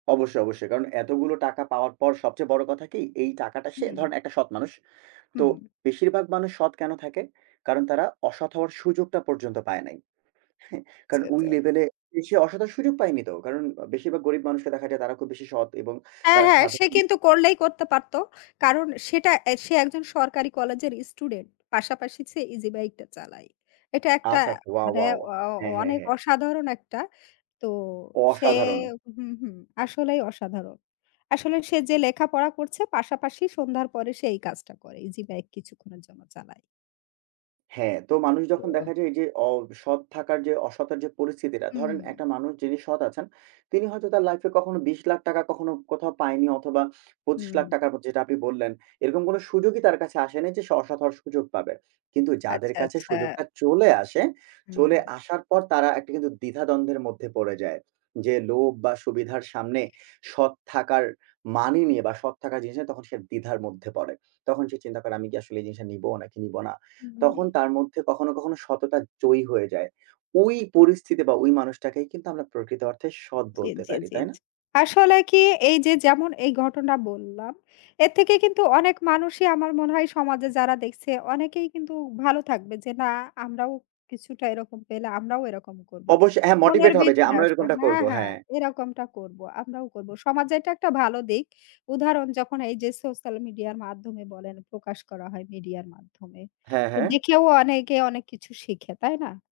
অবশ্য, অবশ্যই। কারণ এতগুলো টাকা পাওয়ার পর সবচেয়ে বড় কথা কি? এই টাকাটা সে হুম। ধরেন একটা সৎ মানুষ। তো হুম। বেশিরভাগ মানুষ সৎ কেন থাকে? কারণ তারা অসৎ হওয়ার সুযোগটা পর্যন্ত পায় নাই। হ্যাঁ, কারণ জি, ওই জি। লেভেলে এসে অসৎ হওয়ার সুযোগ পায়নি তো। কারণ ও বেশিরভাগ গরিব মানুষদের দেখা যায় তারা খুব বেশি সৎ এবং হ্যাঁ, তারা হ্যাঁ, সে সাধারণ কিন্তু করলেই করতে পারত। কারণ সেটা এ্যা সে একজন সরকারি কলেজের স্টুডেন্ট, পাশাপাশি ছে ইজি বাইকটা চালায়। এটা একটা আচ্ছা, আচ্ছা। ওয়া, মানে ওয়া, ওয়া। অ অ হ্যাঁ, হ্যাঁ, অনেক হ্যাঁ। অসাধারণ একটা। তো সে অসাধারণ। হুম, হুম, আসলেই অসাধারণ। আসলে সে যে লেখাপড়া করছে পাশাপাশি সন্ধ্যার পরে সে এই কাজটা করে। ইজি বাইক কিছুক্ষণের জন্য চালায়। হ্যাঁ, তো মানুষ যখন ওহ। দেখা যায় এই যে অসৎ থাকার যে, অসতার যে পরিস্থিতিটা, হু, ধরেন হুম। একটা মানুষ যিনি সৎ আছেন, তিনি হয়তো তার লাইফে কখনো ৳২০,০০,০০০ কখনো কোথাও পায়নি অথবা পঁচিশ হুম। লাখ টাকা যেটা আপনি বললেন, এরকম কোন সুযোগই তার কাছে আসে নাই যে স সে অসৎ হওয়ার সুযোগ পাবে। কিন্তু যাদের আচ্ছা, কাছে আচ্ছা। সুযোগটা চলে আসে, চলে হুম। আসার পর তারা একটা কিন্তু দ্বিধাদ্বন্দ্বের মধ্যে পড়ে যায়। যে লোভ বা সুবিধার সামনে সৎ থাকার মানই নিয়ে বা সৎ থাকা জিনিসটা তখন সে দ্বিধার মধ্যে পড়ে। তখন সে চিন্তা করে আমি কি আসলে এই জিনিসটা নিব নাকি নিব না? হু, হু, তখন হু। তার মধ্যে কখনো, কখনো, সততা জয়ী হয়ে যায়। ওই পরিস্থিতি বা ওই মানুষটাকেই কিন্তু আমরা প্রকৃত অর্থে সৎ জি, বলতে জি, পারি, জি, তাই না? জি। আসলে কি এই যে যেমন এই ঘটনা বললাম, এর থেকে কিন্তু অনেক মানুষই আমার মনে হয় সমাজে যারা দেখছে অনেকেই কিন্তু ভালো থাকবে। যে না আমরাও কিছুটা এরকম পেলে আমরাও এরকম করব। অবশ্যই, হ্যাঁ, মনের মোটিভেট হবে যে ভিতর আমরাও আসে এরকমটা হ্যাঁ, করব, হ্যাঁ হ্যাঁ। এরকমটা করব, আমরাও করব। সমাজের এটা একটা ভালো দিক। উদাহরণ যখন এই যে social media-র মাধ্যমে বলেন প্রকাশ করা হয় media-র মাধ্যমে, হ্যাঁ, তো হ্যাঁ। দেখেও অনেকে অনেক কিছু শিখে, তাই না?